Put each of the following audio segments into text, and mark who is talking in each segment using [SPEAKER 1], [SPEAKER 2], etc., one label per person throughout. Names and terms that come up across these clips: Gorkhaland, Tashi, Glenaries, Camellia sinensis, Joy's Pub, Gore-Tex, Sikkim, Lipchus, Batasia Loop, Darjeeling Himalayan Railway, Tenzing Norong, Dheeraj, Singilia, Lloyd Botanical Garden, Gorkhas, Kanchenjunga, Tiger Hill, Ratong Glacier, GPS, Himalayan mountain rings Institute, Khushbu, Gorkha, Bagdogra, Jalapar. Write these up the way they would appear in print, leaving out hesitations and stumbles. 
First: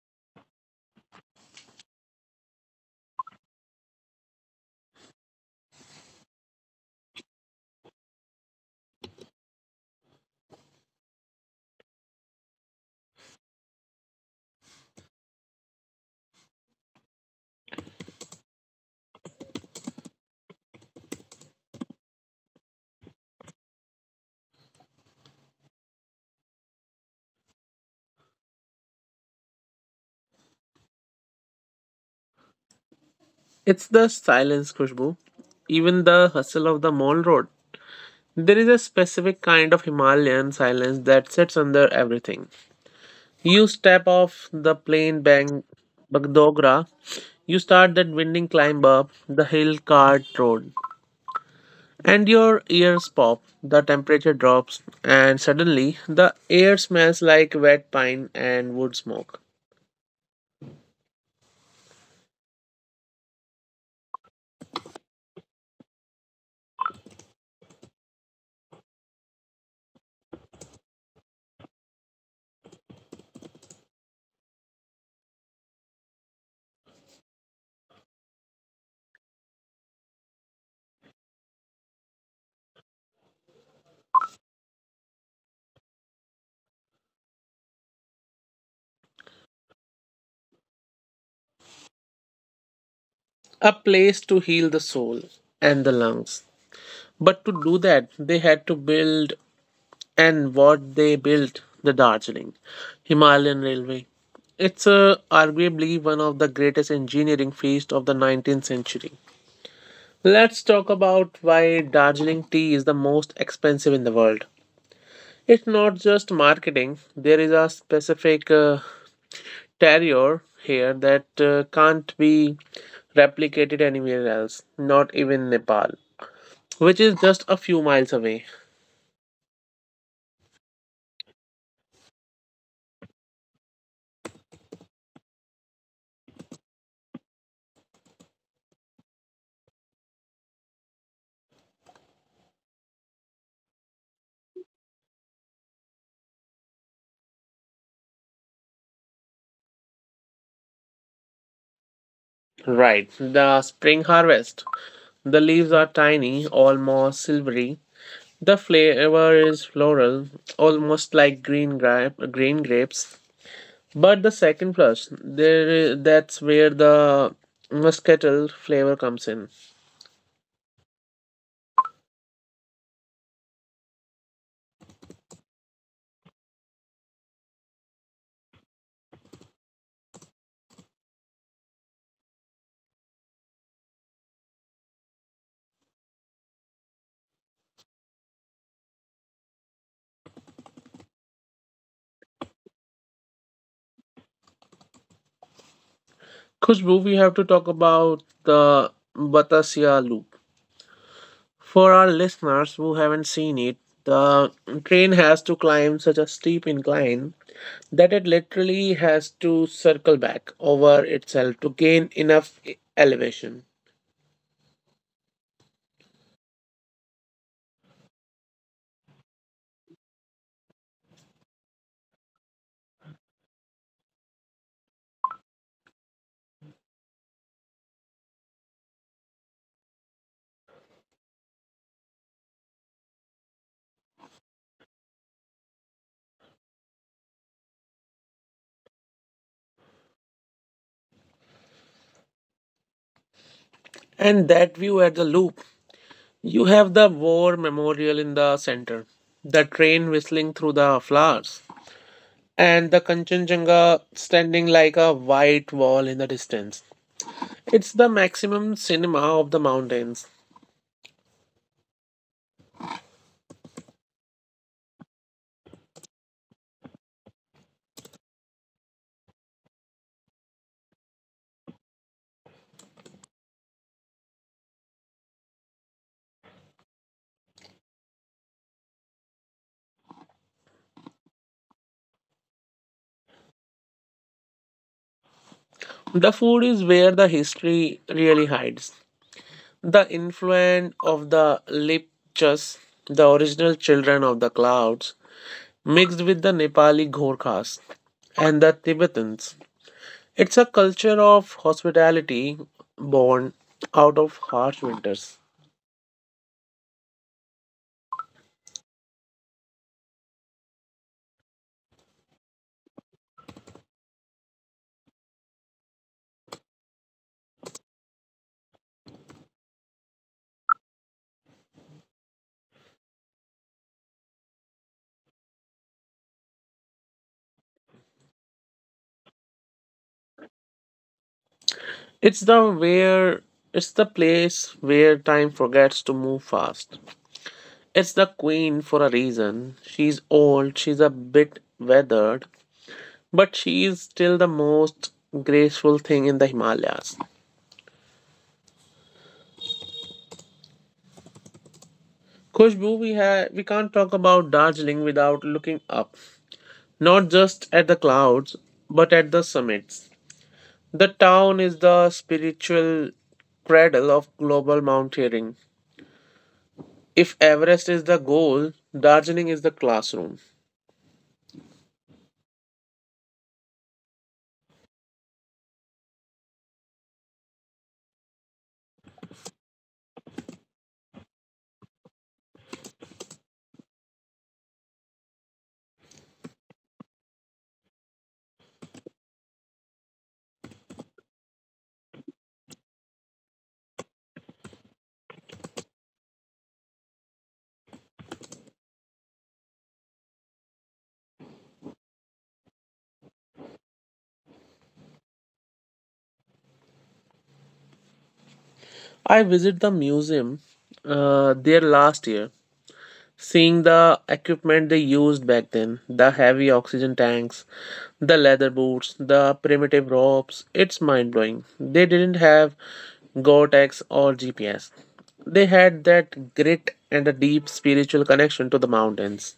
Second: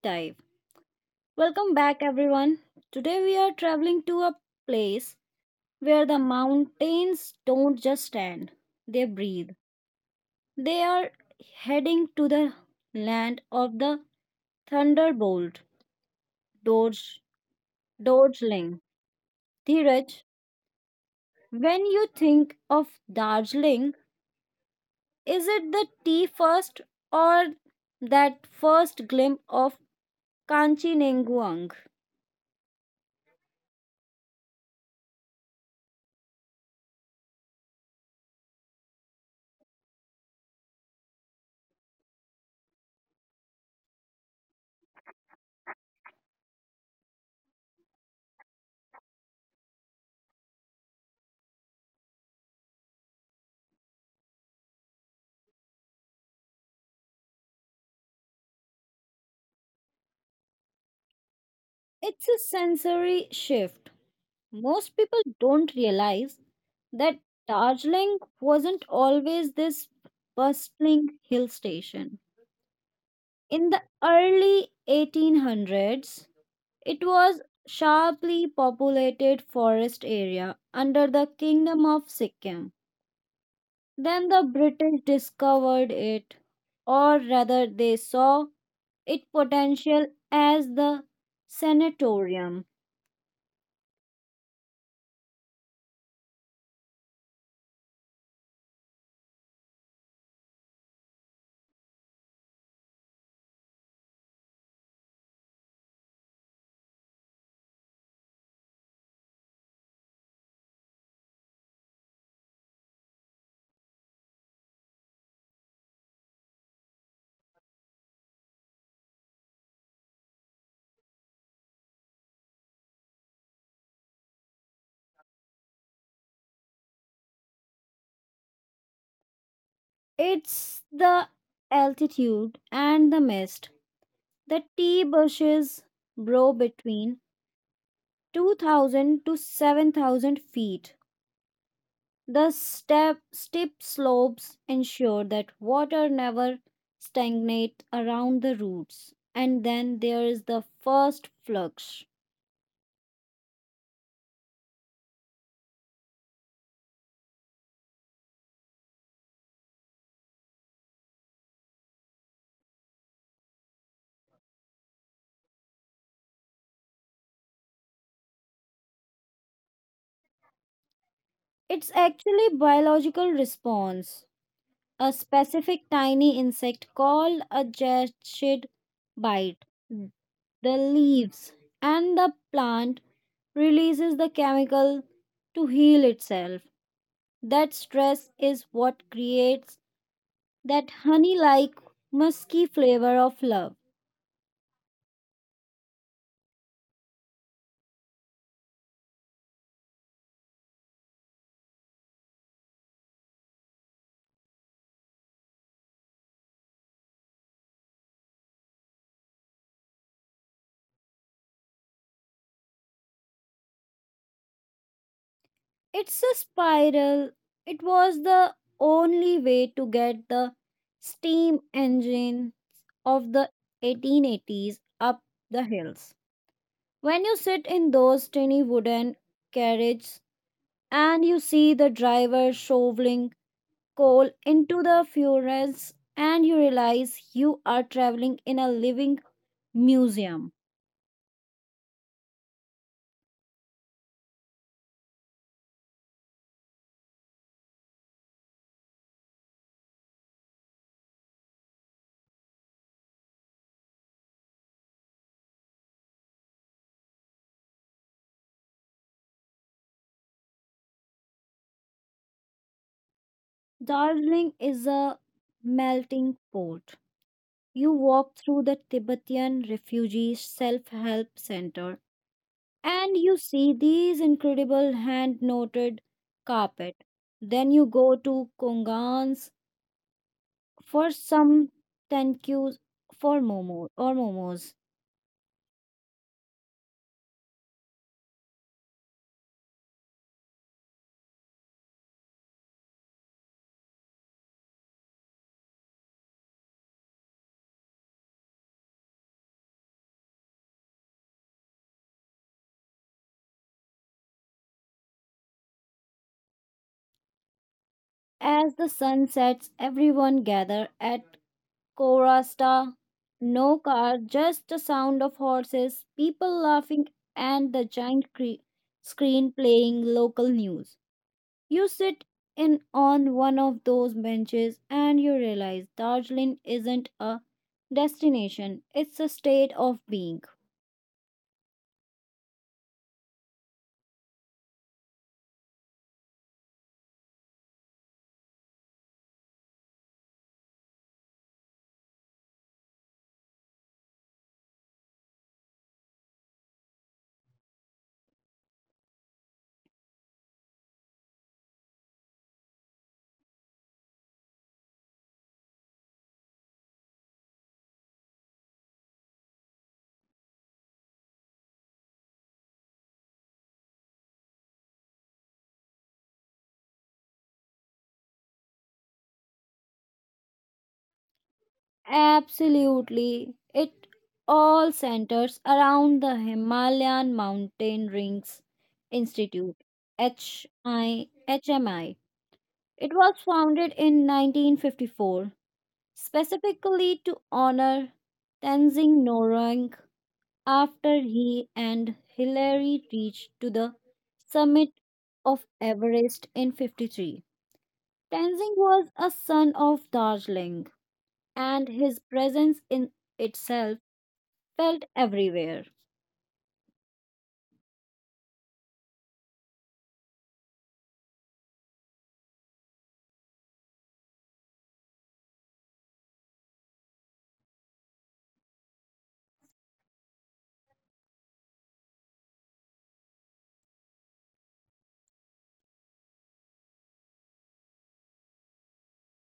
[SPEAKER 1] dive. Welcome back, everyone. Today we are traveling to a place where the mountains don't just stand, they breathe. They are heading to the land of the thunderbolt, Dorj, Dorjling. Dheeraj, when you think of Darjeeling, is it the tea first or that first glimpse of Kanchenjunga?
[SPEAKER 2] It's the silence, Khushbu. Even the hustle of the mall road. There is a specific kind of Himalayan silence that sits under everything. You step off the plain bank, Bagdogra. You start that winding climb up the hill cart road, and your ears pop. The temperature drops, and suddenly the air smells like wet pine and wood smoke.
[SPEAKER 1] It's a sensory shift. Most people don't realize that Darjeeling wasn't always this bustling hill station. In the early 1800s, it was sharply populated forest area under the Kingdom of Sikkim. Then the British discovered it, or rather they saw its potential as the sanatorium.
[SPEAKER 2] A place to heal the soul and the lungs. But to do that, they had to build and what they built the Darjeeling Himalayan Railway. It's arguably one of the greatest engineering feats of the 19th century. Let's talk about why Darjeeling tea is the most expensive in the world. It's not just marketing, there is a specific terrier here that can't be replicated anywhere else, not even Nepal, which is just a few miles away.
[SPEAKER 1] It's the altitude and the mist. The tea bushes grow between 2000 to 7000 feet. The steep slopes ensure that water never stagnates around the roots. And then there is the first flux.
[SPEAKER 2] Right, the spring harvest. The leaves are tiny, almost silvery. The flavor is floral, almost like green grapes. But the second plus, that's where the muscatel flavor comes in.
[SPEAKER 1] It's actually biological response. A specific tiny insect called a jet bite the leaves and the plant releases the chemical to heal itself. That stress is what creates that honey like musky flavor of love.
[SPEAKER 2] Khushbu, we have to talk about the Batasia Loop. For our listeners who haven't seen it, the train has to climb such a steep incline that it literally has to circle back over itself to gain enough elevation.
[SPEAKER 1] It's a spiral. It was the only way to get the steam engine of the 1880s up the hills. When you sit in those tiny wooden carriages and you see the driver shoveling coal into the furnace and you realize you are traveling in a living museum.
[SPEAKER 2] And that view at the loop, you have the war memorial in the center, the train whistling through the flowers, and the Kanchenjunga standing like a white wall in the distance. It's the maximum cinema of the mountains.
[SPEAKER 1] Darjeeling is a melting pot. You walk through the Tibetan Refugee Self Help Center and you see these incredible hand knotted carpet. Then you go to Kongan's for some tenkus for momo or momos.
[SPEAKER 2] The food is where the history really hides. The influence of the Lipchus, the original children of the clouds, mixed with the Nepali Gorkhas and the Tibetans. It's a culture of hospitality born out of harsh winters.
[SPEAKER 1] As the sun sets, everyone gather at Korasta, no car, just the sound of horses, people laughing, and the giant screen playing local news. You sit in on one of those benches and you realize Darjeeling isn't a destination, it's a state of being.
[SPEAKER 2] It's the where it's the place where time forgets to move fast. It's the queen for a reason. She's old, she's a bit weathered, but she is still the most graceful thing in the Himalayas. Khushbu, we can't talk about Darjeeling without looking up, not just at the clouds, but at the summits. The town is the spiritual cradle of global mountaineering. If Everest is the goal, Darjeeling is the classroom.
[SPEAKER 1] Absolutely, it all centers around the Himalayan mountain rings Institute, HMI. It was founded in 1954 specifically to honor Tenzing Norong after he and Hillary reached to the summit of Everest in 53. Tenzing was a son of Darjeeling and his presence in itself felt everywhere.
[SPEAKER 2] I visited the museum there last year, seeing the equipment they used back then the heavy oxygen tanks, the leather boots, the primitive ropes. It's mind blowing. They didn't have Gore-Tex or GPS. They had that grit and a deep spiritual connection to the mountains.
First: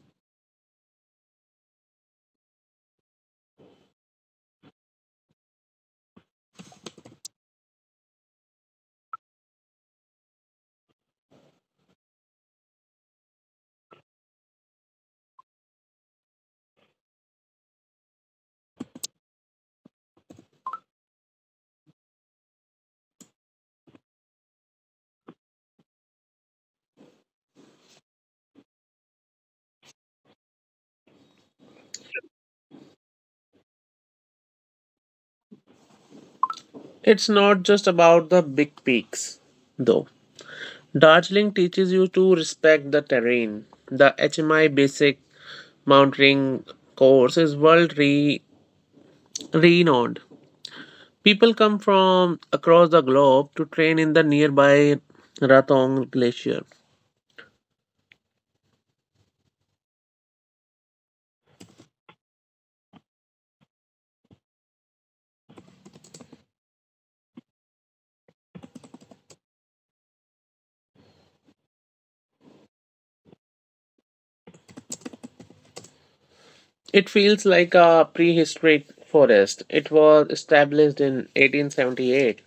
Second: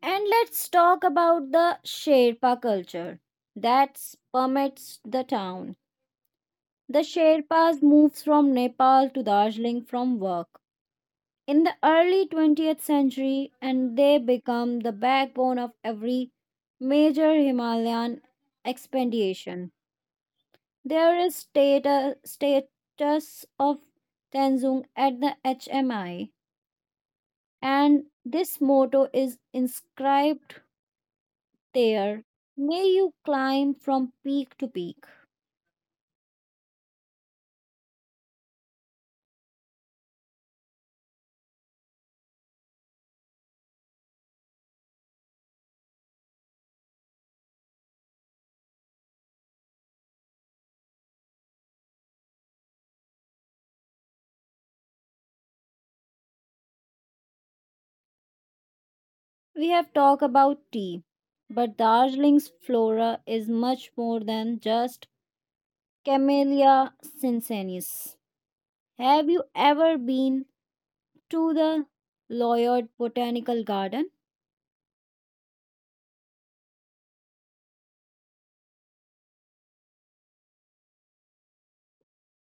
[SPEAKER 1] And let's talk about the Sherpa culture that permeates the town. The Sherpas moved from Nepal to Darjeeling from work in the early 20th century, and they become the backbone of every major Himalayan expedition. There is status of Tenzing at the HMI, and this motto is inscribed there. May you climb from peak to peak.
[SPEAKER 2] It's not just about the big peaks, though. Darjeeling teaches you to respect the terrain. The HMI basic mountaineering course is renowned. People come from across the globe to train in the nearby Ratong Glacier.
[SPEAKER 1] We have talked about tea, but Darjeeling's flora is much more than just Camellia sinensis. Have you ever been to the Lloyd Botanical Garden
[SPEAKER 2] It feels like a prehistoric forest. It was established in 1878.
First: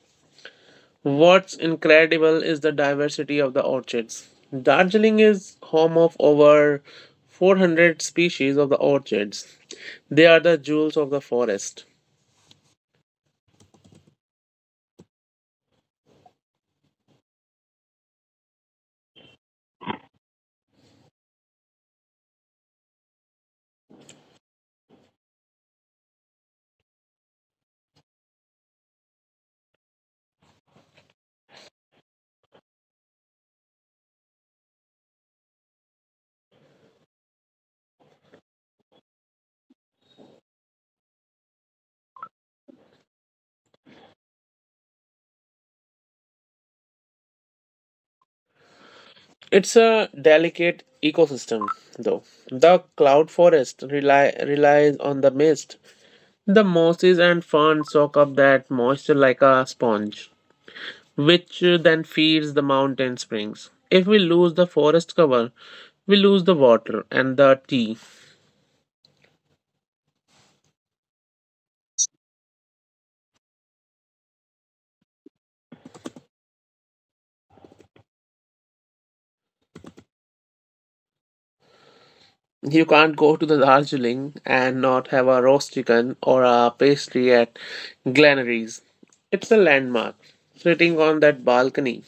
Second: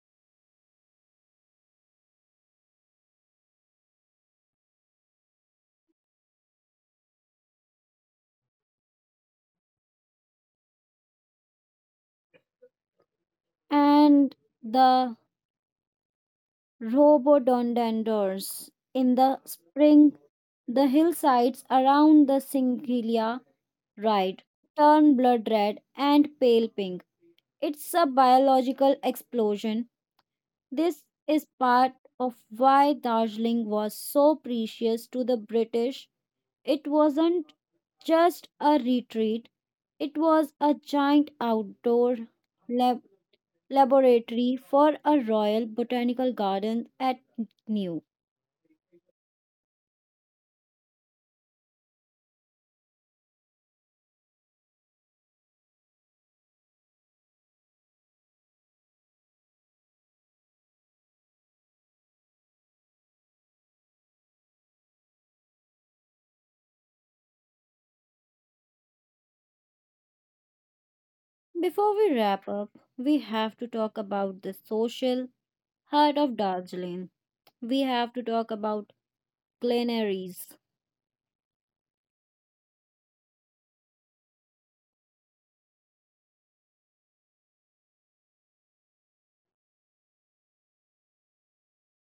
[SPEAKER 2] What's incredible is the diversity of the orchids. Darjeeling is home of over 400 species of the orchids. They are the jewels of the forest.
[SPEAKER 1] and the rhododendrons in the spring? The hillsides around the Singilia ride turn blood red and pale pink. It's a biological explosion. This is part of why Darjeeling was so precious to the British. It wasn't just a retreat, it was a giant outdoor lab- laboratory for a royal botanical garden at New.
[SPEAKER 2] It's a delicate ecosystem, though. The relies on the mist. The mosses and ferns soak up that moisture like a sponge, which then feeds the mountain springs. If we lose the forest cover, we lose the water and the tea.
[SPEAKER 1] Before we wrap up, we have to talk about the social heart of Darjeeling. We have to talk about Glenaries.
[SPEAKER 2] You can't go to the Darjeeling and not have a roast chicken or a pastry at Glenaries. It's a landmark. Sitting on that balcony,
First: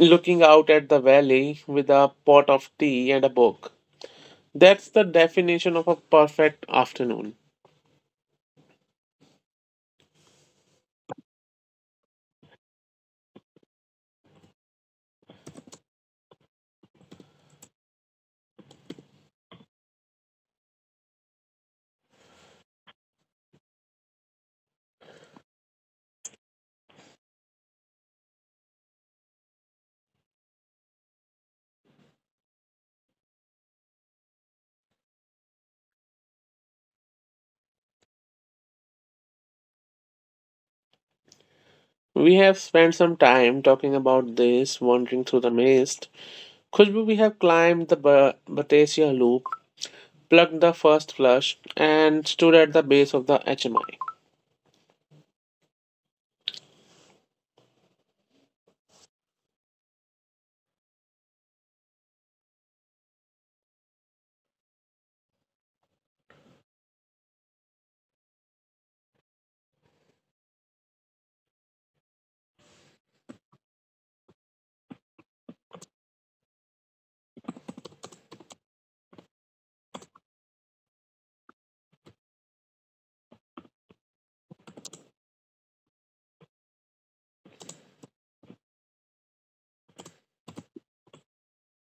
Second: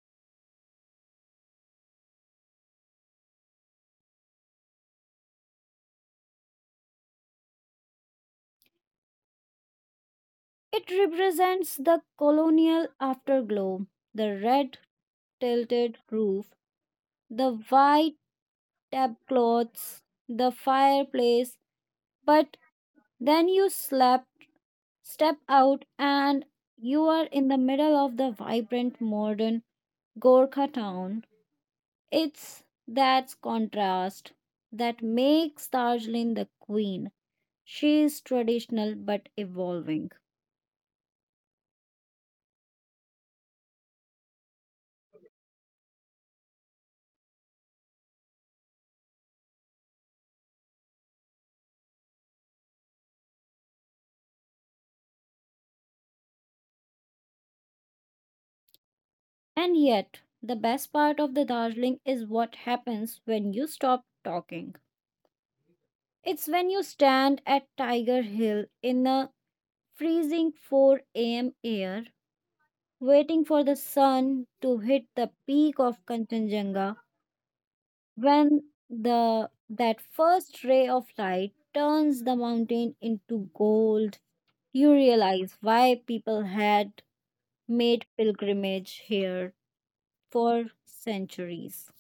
[SPEAKER 2] looking out at the valley with a pot of tea and a book. That's the definition of a perfect afternoon.
[SPEAKER 1] It represents the colonial afterglow, the red tilted roof, the white tablecloths, the fireplace. But then you step out, and you are in the middle of the vibrant modern Gorkha town. It's that contrast that makes Darjeeling the queen. She is traditional but evolving.
[SPEAKER 2] We have spent some time talking about this, wandering through the mist. Khushbu, we have climbed the Batasia Loop, plugged the first flush, and stood at the base of the HMI.
[SPEAKER 1] And yet, the best part of the Darjeeling is what happens when you stop talking. It's when you stand at Tiger Hill in the freezing 4 a.m. air, waiting for the sun to hit the peak of Kanchenjunga, when the that first ray of light turns the mountain into gold, you realize why people had made pilgrimage here for centuries.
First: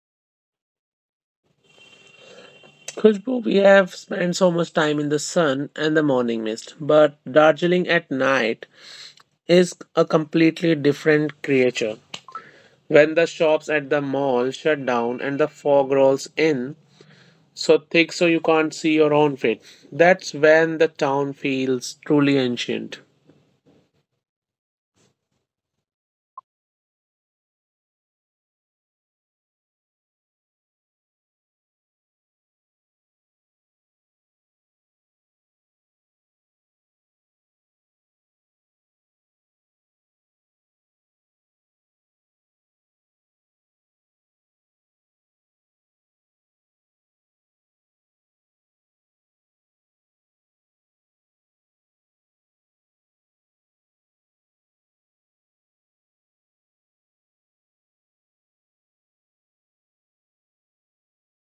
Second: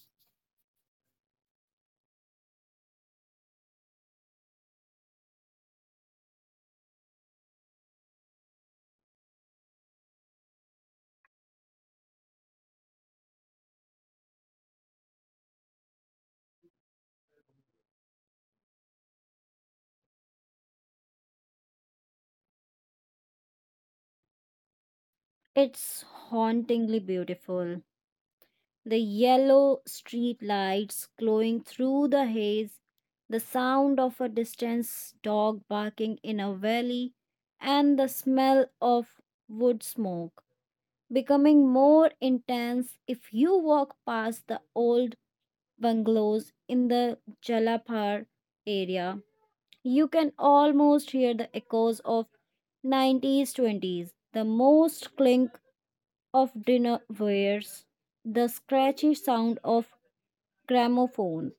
[SPEAKER 2] Khushbu, we have spent so much time in the sun and the morning mist, but Darjeeling at night is a completely different creature. When the shops at the mall shut down and the fog rolls in so thick so you can't see your own feet, that's when the town feels truly ancient.
[SPEAKER 1] It's hauntingly beautiful, the yellow street lights glowing through the haze, the sound of a distant dog barking in a valley, and the smell of wood smoke becoming more intense if you walk past the old bungalows in the Jalapar area. You can almost hear the echoes of 90s 20s, the most clink of dinner wares, the scratchy sound of Gramophone.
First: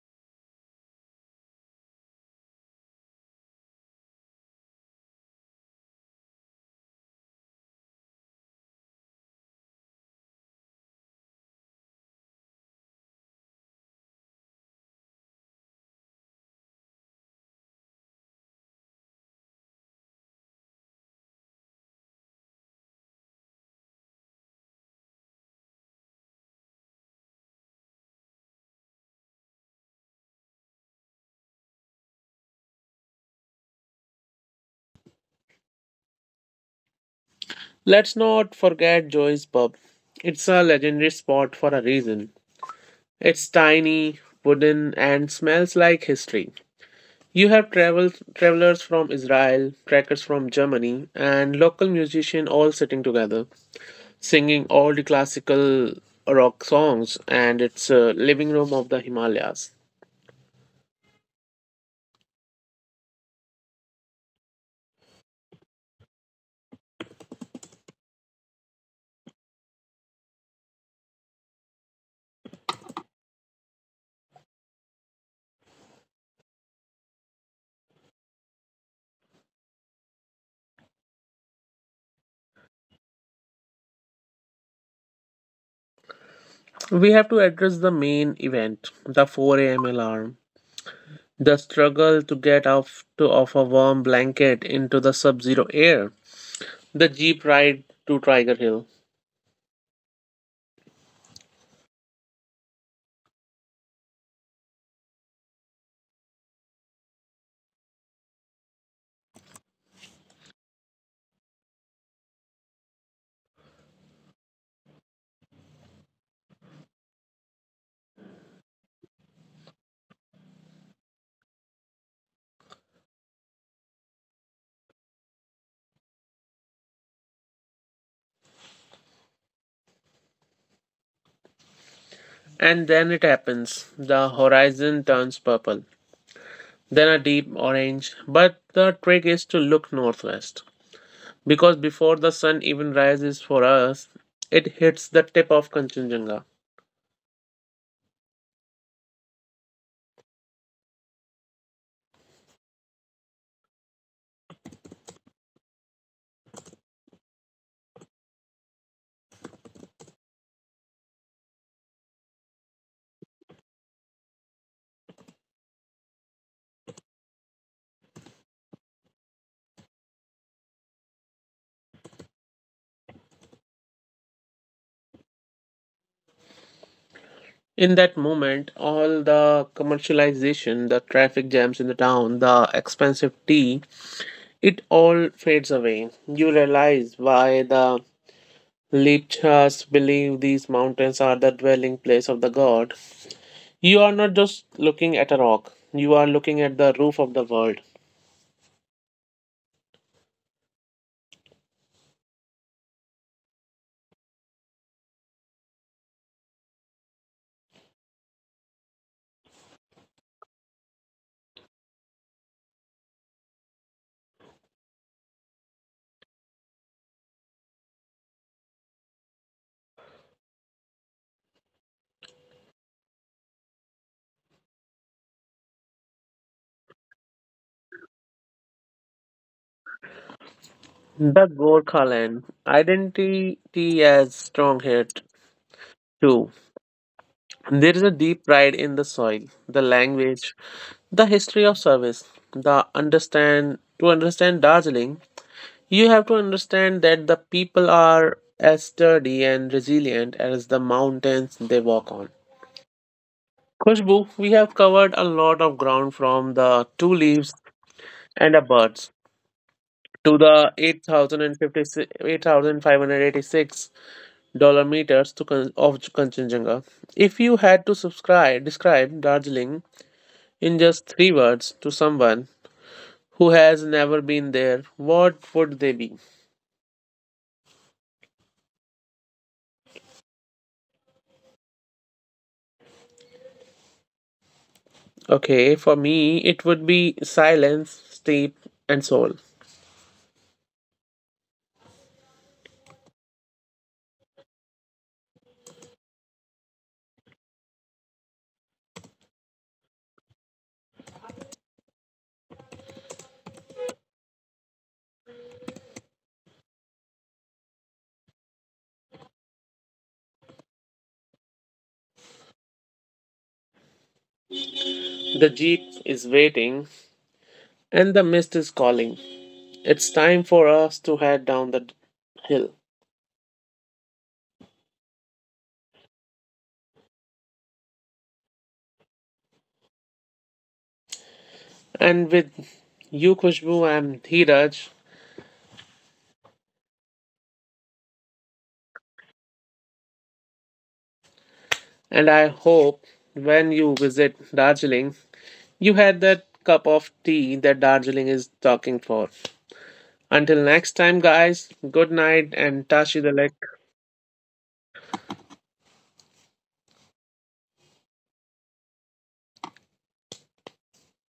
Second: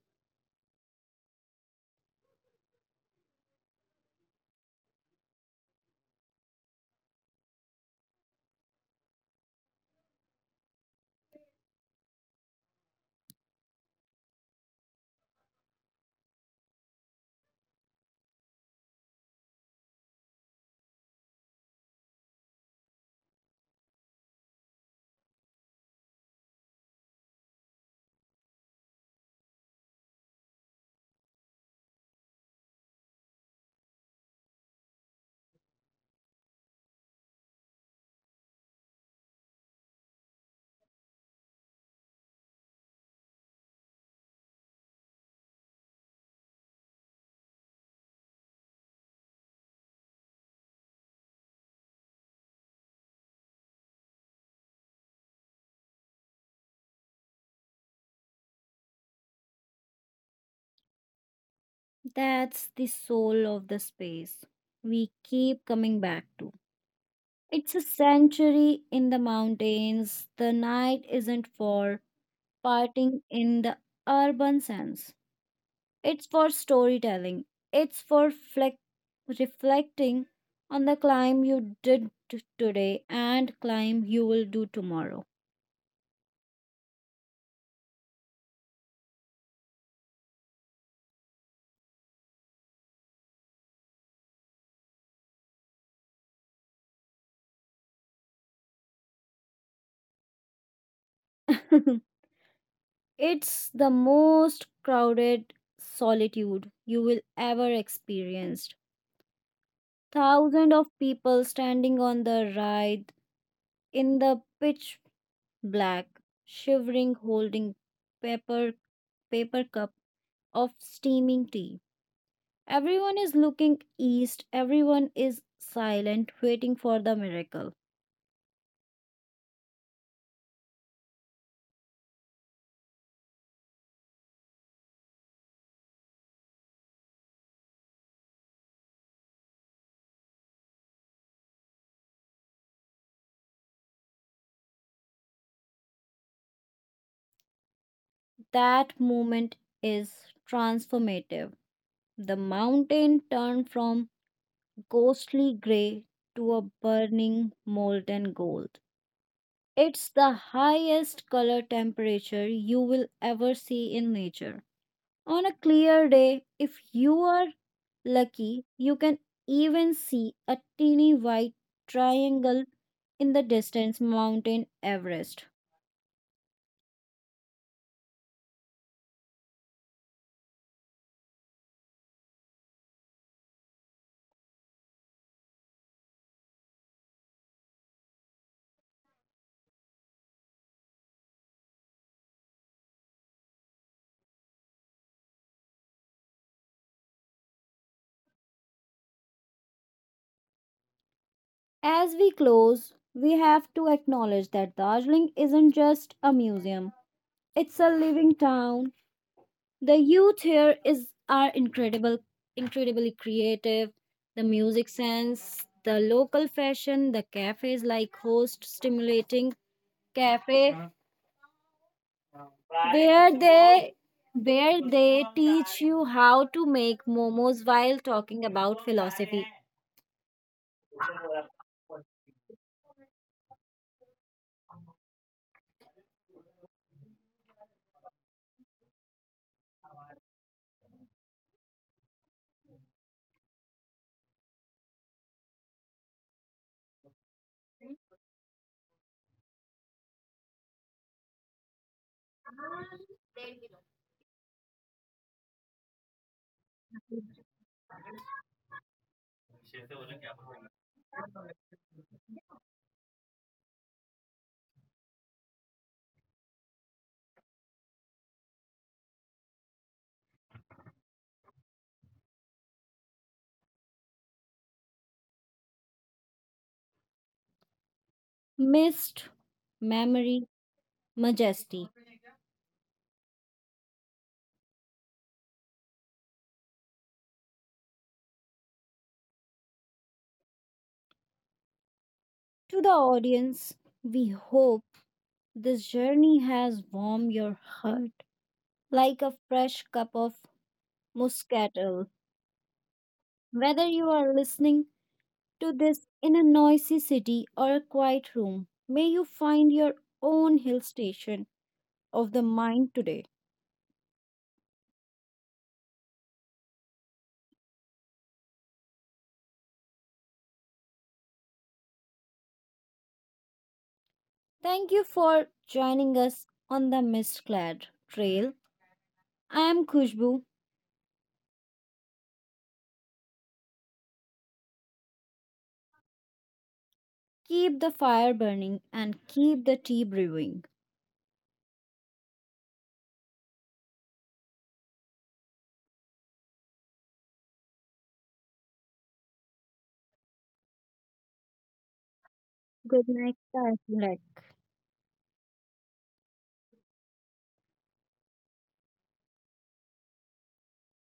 [SPEAKER 2] Let's not forget Joy's Pub. It's a legendary spot for a reason. It's tiny, wooden, and smells like history. You have travelers from Israel, trackers from Germany, and local musicians all sitting together, singing all the classical rock songs, and it's a living room of the Himalayas.
[SPEAKER 1] That's the soul of the space we keep coming back to. It's a sanctuary in the mountains. The night isn't for partying in the urban sense. It's for storytelling. It's for reflecting on the climb you did today and climb you will do tomorrow.
[SPEAKER 2] We have to address the main event, the 4 a.m. alarm, the struggle to get off to off a warm blanket into the sub-zero air, the jeep ride to Tiger Hill,
[SPEAKER 1] It's the most crowded solitude you will ever experience. Thousands of people standing on the right in the pitch black, shivering, holding paper paper cup of steaming tea. Everyone is looking east, everyone is silent, waiting for the miracle.
[SPEAKER 2] and then it happens. The horizon turns purple, then a deep orange. But the trick is to look northwest because before the sun even rises for us, it hits the tip of Kanchenjunga.
[SPEAKER 1] That moment is transformative. The mountain turned from ghostly gray to a burning molten gold. It's the highest color temperature you will ever see in nature. On a clear day, if you are lucky, you can even see a teeny white triangle in the distance, mountain Everest.
[SPEAKER 2] In that moment, all the commercialization, the traffic jams in the town, the expensive tea, it all fades away. You realize why the Lipchas believe these mountains are the dwelling place of the god. You are not just looking at a rock, you are looking at the roof of the world.
[SPEAKER 1] As we close, we have to acknowledge that Darjeeling isn't just a museum, it's a living town. The youth here is are incredible, incredibly creative. The music sense, the local fashion, the cafes like host stimulating cafe where they where they teach you how to make momos while talking about philosophy.
[SPEAKER 2] The Gorkhaland identity as strong here too. There is a deep pride in the soil, the language, the history of service, the understand Darjeeling, you have to understand that the people are as sturdy and resilient as the mountains they walk on. Khushbu, we have covered a lot of ground from the two leaves and a birds to the 8,056 $8,586 meters to Kan- of Kanchenjunga. If you had to subscribe describe Darjeeling in just three words to someone who has never been there, what would they be?
[SPEAKER 1] Mist, memory, majesty.
[SPEAKER 2] Okay, for me it would be silence, steep, and soul.
[SPEAKER 1] To the audience, we hope this journey has warmed your heart like a fresh cup of muscatel. Whether you are listening to this in a noisy city or a quiet room, may you find your own hill station of the mind today.
[SPEAKER 2] The jeep is waiting, and the mist is calling. It's time for us to head down the hill.
[SPEAKER 1] Thank you for joining us on the Mist Clad Trail. I am Khushbu.
[SPEAKER 2] And with you, Kushbu, I'm Dheeraj,
[SPEAKER 1] Keep the fire burning and keep the tea brewing.
[SPEAKER 2] and I hope when you visit Darjeeling, you had that cup of tea that Darjeeling is talking for. Until next time, guys, good night and
[SPEAKER 1] Good
[SPEAKER 2] Tashi the
[SPEAKER 1] night,
[SPEAKER 2] leg.
[SPEAKER 1] guys.